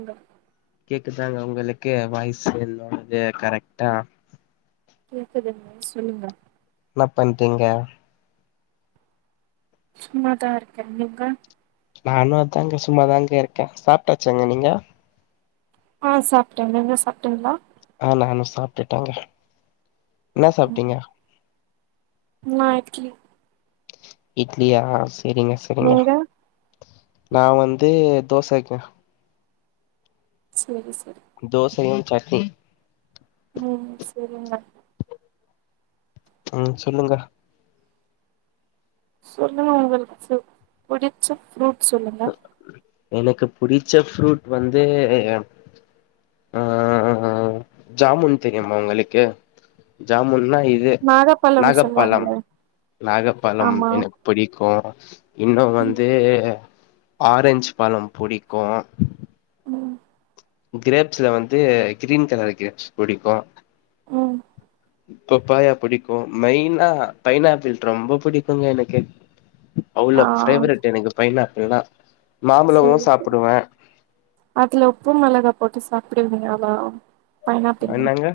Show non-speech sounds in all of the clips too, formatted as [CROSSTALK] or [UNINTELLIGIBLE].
ங்க கேக்குதாங்க உங்களு கு வாய்ஸ் என்னோடது கரெக்டா கேக்குதுங்க சொல்லுங்க என்ன பண்றீங்க சும்மாதாருக்க நீங்க நானு அதாங்க சும்மாதாங்க இருக்க சாப்டாச்சாங்க நீங்க ஆஹ் சாப்டேங்க நீங்க சாப்டிங்ளா ஆஹ் நானும் சாப்பட்டுட்டாங்க என்ன ம் சாப்பிட்டீங்க நா இட்லி இட்லியா சரிங்க சரிங்க நீங்க நான் வந்து தோசங்க சரி சரி தோசையும் சட்னி உம் சரிங்க உஹம் சொல்லுங்க சொல்லு உங்களுக்கு பிடிச்ச ஃப்ரூட் சொல்லுங்க ஆஹ எனக்கு பிடிச்ச ஃப்ரூட் வந்து ஆஹ ஜாமுன் தெரியுமா உங்களுக்கு ஜாமுன்ன்னா இது நாகப்பழம் நாகப்பழம் சொல்லுவாங்கள நாகப்பழம் ஆமா எனக்கு பிடிக்கும் உ இன்னும் வந்து ஆரஞ்சு பழம் புடிக்கும் உம் கிரேப்ஸ்ல வந்து கிரீன் கலர் கிரேப்ஸ் படிக்கும் ம் பப்பாயா புடிக்கும் மெயினா பைனாப்பிள் ரொம்ப பிடிக்குங்க எனக்கு ஆ அவ்ளோ பேவரட் எனக்கு பைனா விழா சரி அதுல உப்பும் மிலகா போட்டு சாப்ப அப்படியா ஆமா பைனாப்பில்ல என்னங்க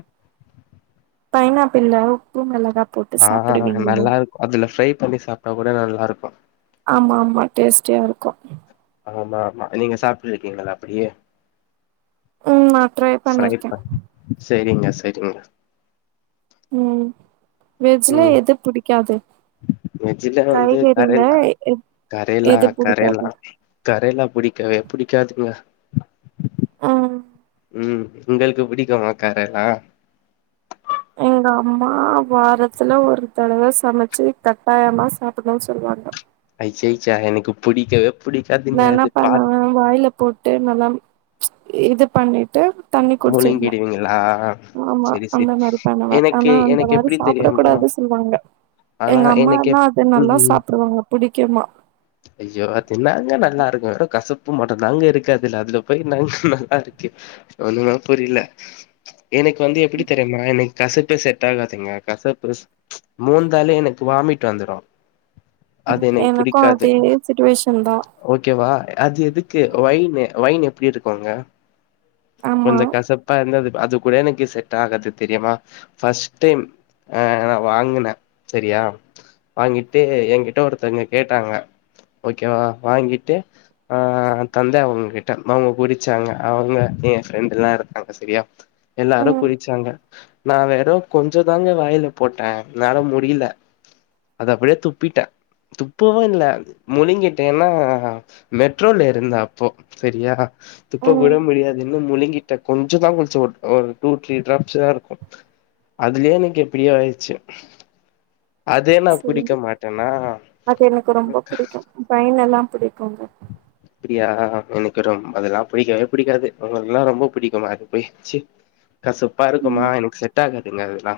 பைனப்பில்ல உப்பு மிளகா ஆஹ் நல்லா இருக்கும் அதுல ஃப்ரை பண்ணி சாப்பிட்டா கூட நல்லா இருக்கும் ஆஹ ஆமா ஆமா டேஸ்டியா இருக்கும் ஆமா ஆமா நீங்க சாப்பிட்டு இருக்கீங்களா அப்படியே உம் ந ட்ரரை பண்ணிருக்கேன் சரிங்க சரிங்க உம் உம் மெஜ்ல வந்து காய்கறில கரலா எ கரலா எது புடிக்காது கரலா கரேலா புடிக்கவே புடிக்காதுங்க ஆ உம் உங்களுக்கு பிடிக்கும்மாக்காரல்லாம் எங்க அம்மா வாரத்துல ஒரு தடவ சமச்சு கட்டாயமா சாப்புட்ன்னு சொல்வாங்க ஐயய எனக்கு புடிக்கவே புடிக்காதுங்க நான் என்ன அது பாத் பண்ணுவேன் வாயில போட்டு போட்டு நல்லா இது பண்ணி ட்டு தண்ணி குடிச்சிக்கலா முழுங்கிடுவீங்களா ஆமா செரி செரி அந்த மாரி பண்ணுவே எனக்கு ஆனா அந்த எனக்கு மாரி எப்டி சாப்பிட தெரியுமா கூடாது சொல்லுவாங்க ஆனா எங்க எனக்கு அம்மானா எப் அது நல்லா ம் சாப்பிடுவாங்க பி கிம்மா உப்பு மட்டும் தாங்க இருக்கு அதுல அதுல போய் என்னாங்க நல்லா இருக்கு ஒண்ணுமே புரில எனக்கு வந்து எப்டி தெரியுமா எனக்கு கசப்பே செட் ஆகாதுங்க கசப்பு மோந்தாலே எனக்கு வாமிட் வந்துடு எனக்கும் ஓகேவா அது எதுக்கு வைங்க வைன் எப்டி இருக்குங்க ஆமா கொஞ்சோ கசப்பா இருந்தது அது கூட எனக்கு செட் ஆகாது தெரியுமா ஃபர்ஸ்ட் டைம் ஆ நா வாங்கினே செரியா வாங்கிட்டு என்கிட்ட ஒருத்தங்க கே ட்டாங்க ஓகே வா வாங்கிட்டு ஆ தந்தே அவுங்க கிட்ட அவுங்க குடிச்சாங்க அவுங்க என் ஃப்ரெண்ட் தா செரியா எல்லாரு ம் குடிச்சாங்க நா வெறும் கொஞ்ச தாங்க வாய்ல போட்டே என்னால முடில அத அப்டியே துப்பிட்டே துப் துப்பவு இல்ல முழுங்கிட்டே ஏன்னா மெட்ரோல்லருந்தே அப்போ செரியா துப்ப கூட ம் முடியாதுன்னு முழுங்கிட்டே கொஞ்ச தா குடிச்சே ஆ ஒரு டூ த்ரீ டிராப்ஸ் தா இருக்கு அதுலயே எனக்கு எப்டியோ ஆயிடுச்சு அதே நா குடிக்க மாட்டேனா எனக கு ரொம்ப பிடிக்கும் பய எல்லா பிடிக்குங்க யா எனக்கு ரொம்ப அதெல்லா பிடிக்கவே பிடிக்காது உங்களுக்கெல்லா ரொம்ப பிடிக்குமா அது போயி ச்சீ கசப்பா இருக்குமா ம் எனக்கு செட் ஆகாதுங்க அதெல்லா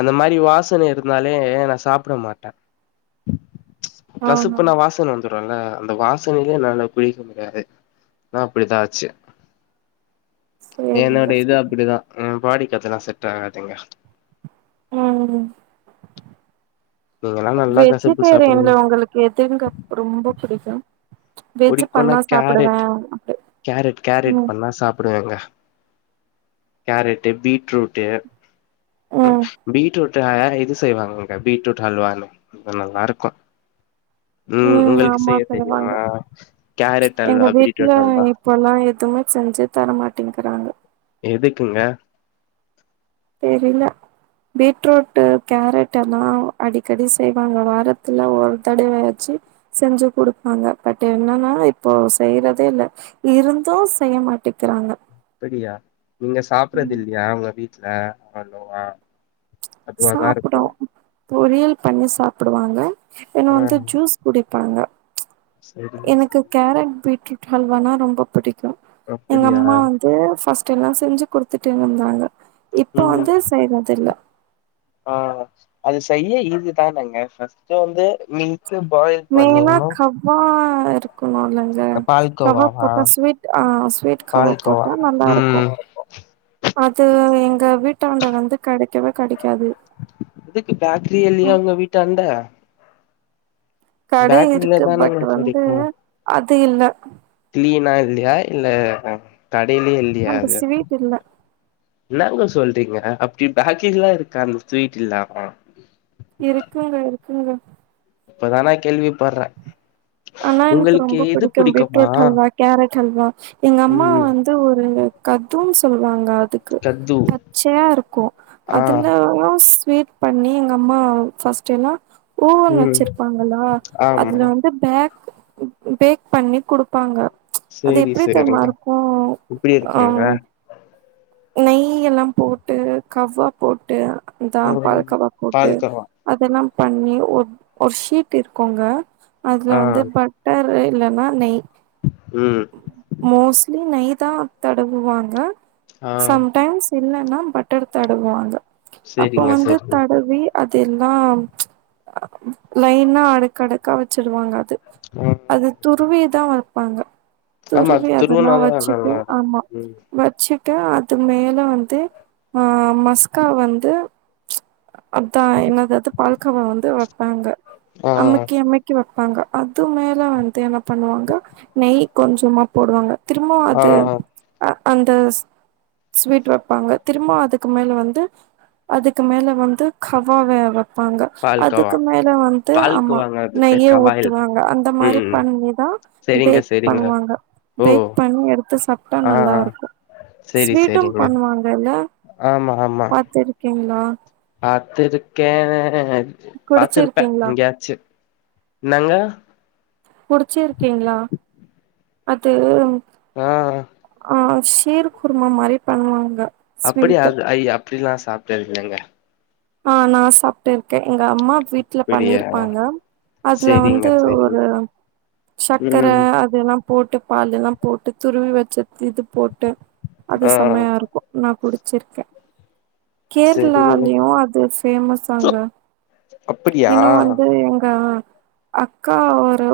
அந்த மாரி வாசனை இருந்தாலே நா சாப்பிட மாட்டே ஆ கசுக்குன வாசன வந் துரும்ல அந்த வாச வாசனைலேயே என்னால குடிக்க முடியாது நா அப்டிதா ஆச்சு சேரிங்க என்னோடைய இது சேரிங்க அப்டிதா என் பாடி அதெல்லா செட் ஆகாதுங்க ம் நீங்கல்லா நல்லா கசப்பு சாப்டுவீங்க வெஜ்டேரியன்ல ஒங்களுக்கு எதுங்க ரொம்ப பிடிக்கும் புடிக்கோனா கேரட் அப்டி கேரட் கேரட் ம் பண்ணா சாப்பிடுவேங்க கேரட்டு பீட்ரூட்டு ம் பீட்ரூட் ல இது செய்வாங்க பீட்ரூட் ஹல்வானு நல்லா இருக்கும் ம் அம்மா செய்வாங்க கேரட் எங்க அல்வா வீட்ல பீட்ரூட் அல்வா இப்பெல்லா எதுவுமே செஞ்சு தரமாட்டே கிறாங்க எதுக்குங்க தெரில பீட்ரூட்டு் கேரட்டெல்லா அடிக்கடி செய்வாங்க வாரத்துல ஒரு தடவயாச்சு செஞ்சு குடுப்பாங்க பட் என்னனா இப்போ செய்றதே இல்ல இருந்து செய்ய மாட்டேக்கிறாங்க அப்படியா நீங்க சாப்புறது இல்லையா அவுங்க வீட் ல அவ்ளோவா அதுவாதா இருக்கு சாப்பிடும் பொரியல் பண்ணி சாப்பிடுவாங்க என்ன ஆ வந்து ஜூஸ் குடிப் பாங்க சரிங்க எனக்கு சரிங்க கேரட் பீட்ரூ ஹல்வானா ரொம்ப புடிக் கு எங்க அப்படியா அம்மா வந்து ஃபஸ் எல்லா செஞ்சு கொடுத்துட்டே இருந்தாங்க இப்ப வந்து செய்யறது இல்ல ஆஹ் அது செய்ய ஈஸி தானங்க ஃபஸ்ட் வந்து மீ மேனா கவ்வா வேற க்குனுல்லங்க, கவாப் பால்கோவாவா போட்டா ஸ்வீட் அ ஸ்வீட் கவாப் பால்கோவா போட்டா நல்லா இருக்கு. ம் அது எங்க வீட் வீட்டாண்ட வந்து கெடைக்கவே கெடைக் இதுக்கு பேக்கரி இல்லையா உங்க வீட்டாண்ட கடை பேக்கரில இருக்கு தானங்க பட் வந்து கெடைக்கு அது த்து இல்ல கீனா இல்லையா இல்ல கடையிலே இல்லையா அந்த அது ஸ்வீட் இல்ல இன்னாங்க சொல் அப்டிங்களா, அப்டி பேக்ரி எல்லா இருக்கா அந்த ஸ்வீட் இல்லாம இருக்குங்க இருக்குங்க இப்பதா நா கேள்விப்படுறே ஆனா எனக்கு ரொம்ப பிடிக்கு பீட்ரூட் அல்வா கேரட் அல்வா எங்க அம்மா ம் வந்து ஒரு கத்துன் சொல்லுவாங்க அ துக்கு கத்து பச்சையா இருக்கு ஆ அதுல ஸ்வீட் பண்ணி எங்க அம்மா ஃபஸ்ட் டைமா ஓவன் ம் வச்சிருப்பாங்களா ஆமா அதுல வந்து பேக் பேக் பண்ணி குடுப்பாங்க அது சேரி எப்டி தெர்மா சேரிங்க இருக்கு இப்டி இருக்குங்க அஹ் நெய் எல்லா போட்டு கவ்வா போட்டு தான் ம் பால்கவா போட்டு பால்கோவா அதெல்லாம் பண்ணி ஒரு ஒரு ஷீட் இருக்குங்க அதுல ஆ வந்து பட்டரு இல்லனா நெய் ம் மோஸ்லி நயிர் தா தடவுவாங்க ஆ சம் டைம்ஸ் இல்லன்னா பட்டர் தடுவுவாங்க அப்ப சேரிங்க வந்து சேரிங்க தடவி அது எல்லா லைனா அடக்கு அடக்கா வச்சிருவாங்க ம் அது துருவிதா வர் பாங்க ஆமா அது துருவி அதெல்லா துருவுனாதா வச்சுட்டு நல்லா ஆமா இருக்கு ம் வச்சி மேல வந்து அ மஸ்கா வந்து அதா என்னாதது பால்கவா வந்து வ வாங்க ஆ அம்மக்கி அம்மக்கி வரு பாங்க அது மேல வந்து என்ன பண்ணுவாங்க நெய் கொஞ்சமா போடுவாங்க திரும்பவு ஆ அது அ அந்தஸ் ஸ்வீட் வெப்பாங்க திரும்ப அதுக்கு மேல வந்து அதுக்கு மேல வந்து கவா வே வ பாங்க பால்கோவா அதுக்கு மேல வந்து ஆமா பால்கோவாங்க அது பேர் நய்யே கவா இல்ல ஊத்துவாங்க அந்த ம் மாரி ம் பண்ணிதா சேரிங்க பேக் சேரிங்க பண்ணுவாங்க ஓ பேக் பண்ணி எடுத்து சாப்ட்டா ஆ ஆ நல்லாருக்கு சேரி ஸ்வீட் டு சேரிங்க பண்ணுவாங்கல்ல பாத்துருக் ங்ளா பாத்துருக்கே பாத்துருப்பே குடிச்சிருக்கீங்களா எங்யாச்சு இன்னங்க குடிச்சிருக்கீங்ளா அது ஆ அ ஷீர்க் குருமா மாரி பண்ணுவாங்க அப்படியா ஸ்வீட் அது ஐயாப் அப்டில்லா சாப்ட்டது இல்லங்க ஆ நா சாப்ட்டு இருக்கே எங்க அம்மா வீட்ல அப்டியா பண்ணிருப்பாங்க அதுல வந்து சேரிங்க சேரிங்க ஒரு சக்கர ம் அதெல்லா போட்டு பாகுல்லா போட்டு துருவி வெச்ச இது போட்டு அது ஆ செமையா இருக்கு நா குடி ச்சிருக்கே சேரிங்க கேரளாலயு அ து பேமஸ்ஸாங்க அப்படியா இன்னு வந்து எங்க ஆ அக்கா ஒரு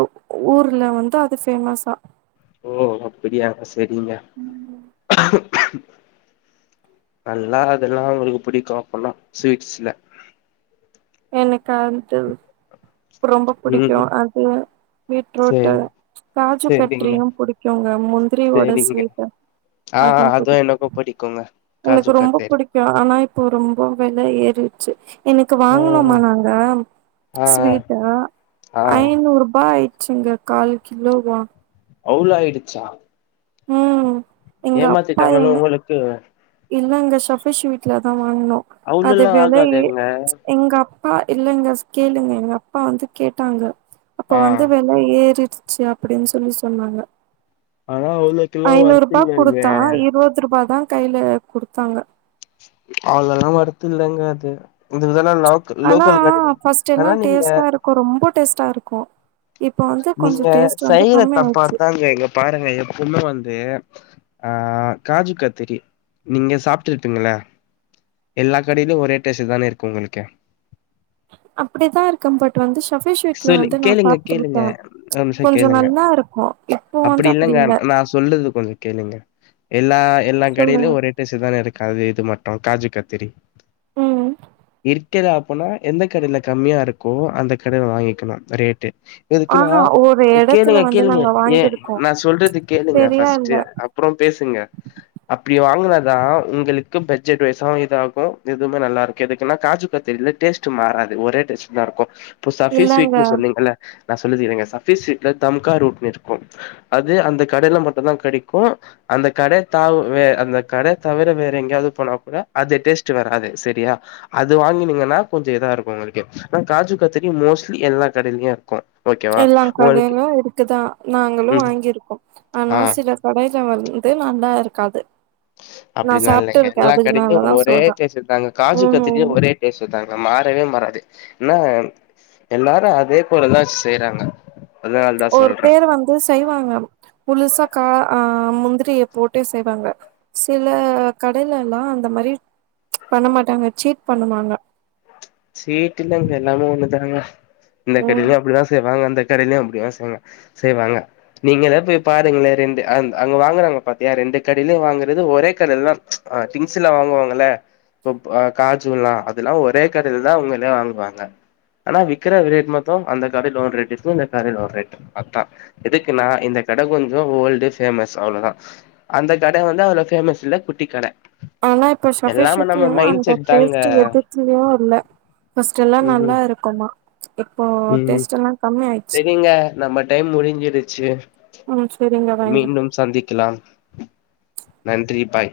ஊர்ல வந்து அது பேமசா ஓ அப்படியா சேரிங்க நல்லா அதெல்லா அவங்களுக்கு புடிக்கு அப்பனா ஸ்வீட்ஸ்ல எனக்கு வந்ட்டு ரொம்ப பிடிக்கு ம் அது பீட்ரூட்டு சரி சரிங்க காஜூகட்ரியு பிடிக்குங்க முந்திரியோட சரிங்க ஸ்வீட் ஆ அது அதுவு பிடிக்கு. எனக்கு பிடிக்குங்க எனக்கு காஜு ரொம்ப கத்தேரி புடிக்கு ஆனா இப்போ ரொம்ப வெல ஏறி எனக் வாங்க்னோமா ம் நாங்க ஆ ஸ்வீட்ட ஆ ஐநூறுபாய் ஆச்சிங்க கால் கிலோ வா அவ்ளோ ஆயிடுச்சா உம் ஏமாத்திட்டாங்களோ உங்களுக்கு இல்லங்க சபேஸ்வீட்ல தா வாங்க்னோ அது அவ்ளோல்லா வெல ஏ ஆகாதுங்க எங்கப் ஆ இல்லங்க கேளுங்க எங்க அப்பா வந்து கேட்டாங்க அப்ப ஆ வந்து வெல ஏறி ச்சு அப்டின் சொல்லி சொன்னாங்க ஆனா அவ்ளோக்கெல்லா வொர்த் ஐநூறுபா இல்லங்க குடுத்தா இருபத்ரூபாதா கைல குடுத்தாங்க அவ்ளால்லா வொர்த்தில்லங்க அது இந்த ஆனா பர்ஸ்ட் எல்லா நீங்க டேஸ்ட்டாருக்கு ரொம்ப டேஸ்ட் டாருக்கு இப்போ வந்து கொஞ்சோ நீங்க செய்ற ஆயிடுச்சு தப்பாதாங்க இங்க பாருங்க எப்பவுமே வந்து ஆஹ் காஜு கத்திரி நீங்க சாப்பிட்ருப்பீங்களா எல்லா கடயிலு ஒரே டேஸ்ட்டுதானேருக்கு உங்களுக்கு அப்டிதாருக்கு பட்டு் வந்து ஷஃபிஷ் வீட்ல சொல்லு வந்து நா கேளுங்க கேளுங்க சாப்ட்டுருக்கே ஒரு நிமிஷ கொஞ்சோ கேளுங்க நல்லா இருக்கு இப்போ வந்து அப்டி அப்டியில்லங்க இல்ல நா சொல்றது கொஞ்ச கேளுங்க எல்லா எல்லா கடய்லு சொல்லுங்க ஒரு டேஸ்ட் தானருக் க இது மட்டு காஜு கத்திரி ம் இருக் கிது அப்பனா எந்த கடயில கம்மியாருக்கோ அந்த கடயில வாங்கிலா ரேட்டு எதுக்குனா ஆஹா ஒரு எடத்துல கேளுங்க வந்து கேளுங்க நாங்க ஏன் வாங்கிருக்கோ நா சொல்றது கேளுங்க சரியா இல்ல ஃபஸ்ட்டு அப்ற பேசுங்க அப்டி [UNINTELLIGIBLE] அதா உங்களுக்கு பட்ஜெட் வைஸ்சு இதாகு இதுவுமே நல்லாருக்கு எதுக்குனா காஜு கத்திரில டேஸ்ட் மாறாது ஒரே டேஸ்ட் தாருக்கு இப்போ சஃபி இல்லங்க ஸ்வீட்ன்னு சொன்னீங்கல்ல நா சொல்லி [UNINTELLIGIBLE] இருங்க சஃபி ஸ்வீட்ல தம்கா ரூட் இருக்கு அது அந்த கடைல மட்டுதா கெடைக்கு அந்த கட த வே அந்த கட தவிர வேற எங்யாது போனா கூட அது டேஸ்ட் வராது சரியா அது வாங்கினீங்கனா கொஞ்சோ இதாருக்கோ உங்ளுக்கு ஆனா காஜு கத்ரி மோஸ்ட்லி எல்லா கடைலயு இருக்கு ஓகேவா எல்லா உங்களுக்கு கடைலியு இருக்குதா நாங்களு ம் வாங்கியிருக்கோ ஆனா ஆ சில கடைல வந்து நல்லாருக் காது அப்டிலா இல்லைங்க எல்லா கடைக்கு ஒரே சொல்றே டேஸ்ட்டுத்தாங்க காஜு ம் கத்திரில ம் ஒரே டேஸ்ட்தாங்க மாறவே மாறாது என்னா எல்லாரு அதே போலதா செய்றாங்க அதனால தா ஒரு சொல்றே பேர் வந்து செய்வாங்க முழுசா கா ஆ ஆ முந்திரிய போட்டு செய்வாங்க சில கடைலலா அந்த மாரி பண்ண மாட்டாங்க சீட் பண்ணுவாங்க சீட்டுல்லங்க எல்லாமே ஒண்ணுதானுங்க இந்த ம் கடைலயு அப்படிதா [UNINTELLIGIBLE] அந்த கடைலயு அப்டி தா செய்ங்க செய்வாங்க நீங்களே போய் பாருங்களே ரெண்டு அங் அங்க வாங்குறாங்க பாத்தியா ரெண்டு கடையிலு வாங்குறது ஒரே கடைல தா ஆ திங்க்ஸ்லா வாங்குவாங்கல இப்ப ப காஜுலா அதெல்லா ஒரே கடைல தா அவுங்களே வாங்குவாங்க ஆனா விக்கிற ரேட் மத்தோ அந்த கடைல ஒரு ரேட் க்கு இந்த கடைல ஒரு ரேட் க்கு அதா எதுக்குன்னா இந்த கட கொஞ்சோ ஓல்ட்டு ஃபேமஸ் அவ்ளோதா அந்த கட வந்து அவ்ளோ ஃபேமஸ் இல்ல குட்டி கட ஆனா இப்போ எல்லாமே நம்ம [UNINTELLIGIBLE] மைண்ட் அந்த செட் தாங்க பேஸ்ட்டு எதுக்கு திவா இல்ல ஃபர்ஸ்ட் எல்லா ம் நல்லாருக்குமா இப்போ ம் டேஸ்ட் எல்லா கம்மி ஆயி செரிங்க நம்ம டைம் முடி முடிஞ்சிருச்சு ம் சரிங்க வைங்க மீண்டும் சந்திக்கலாம் நன்றி பாய்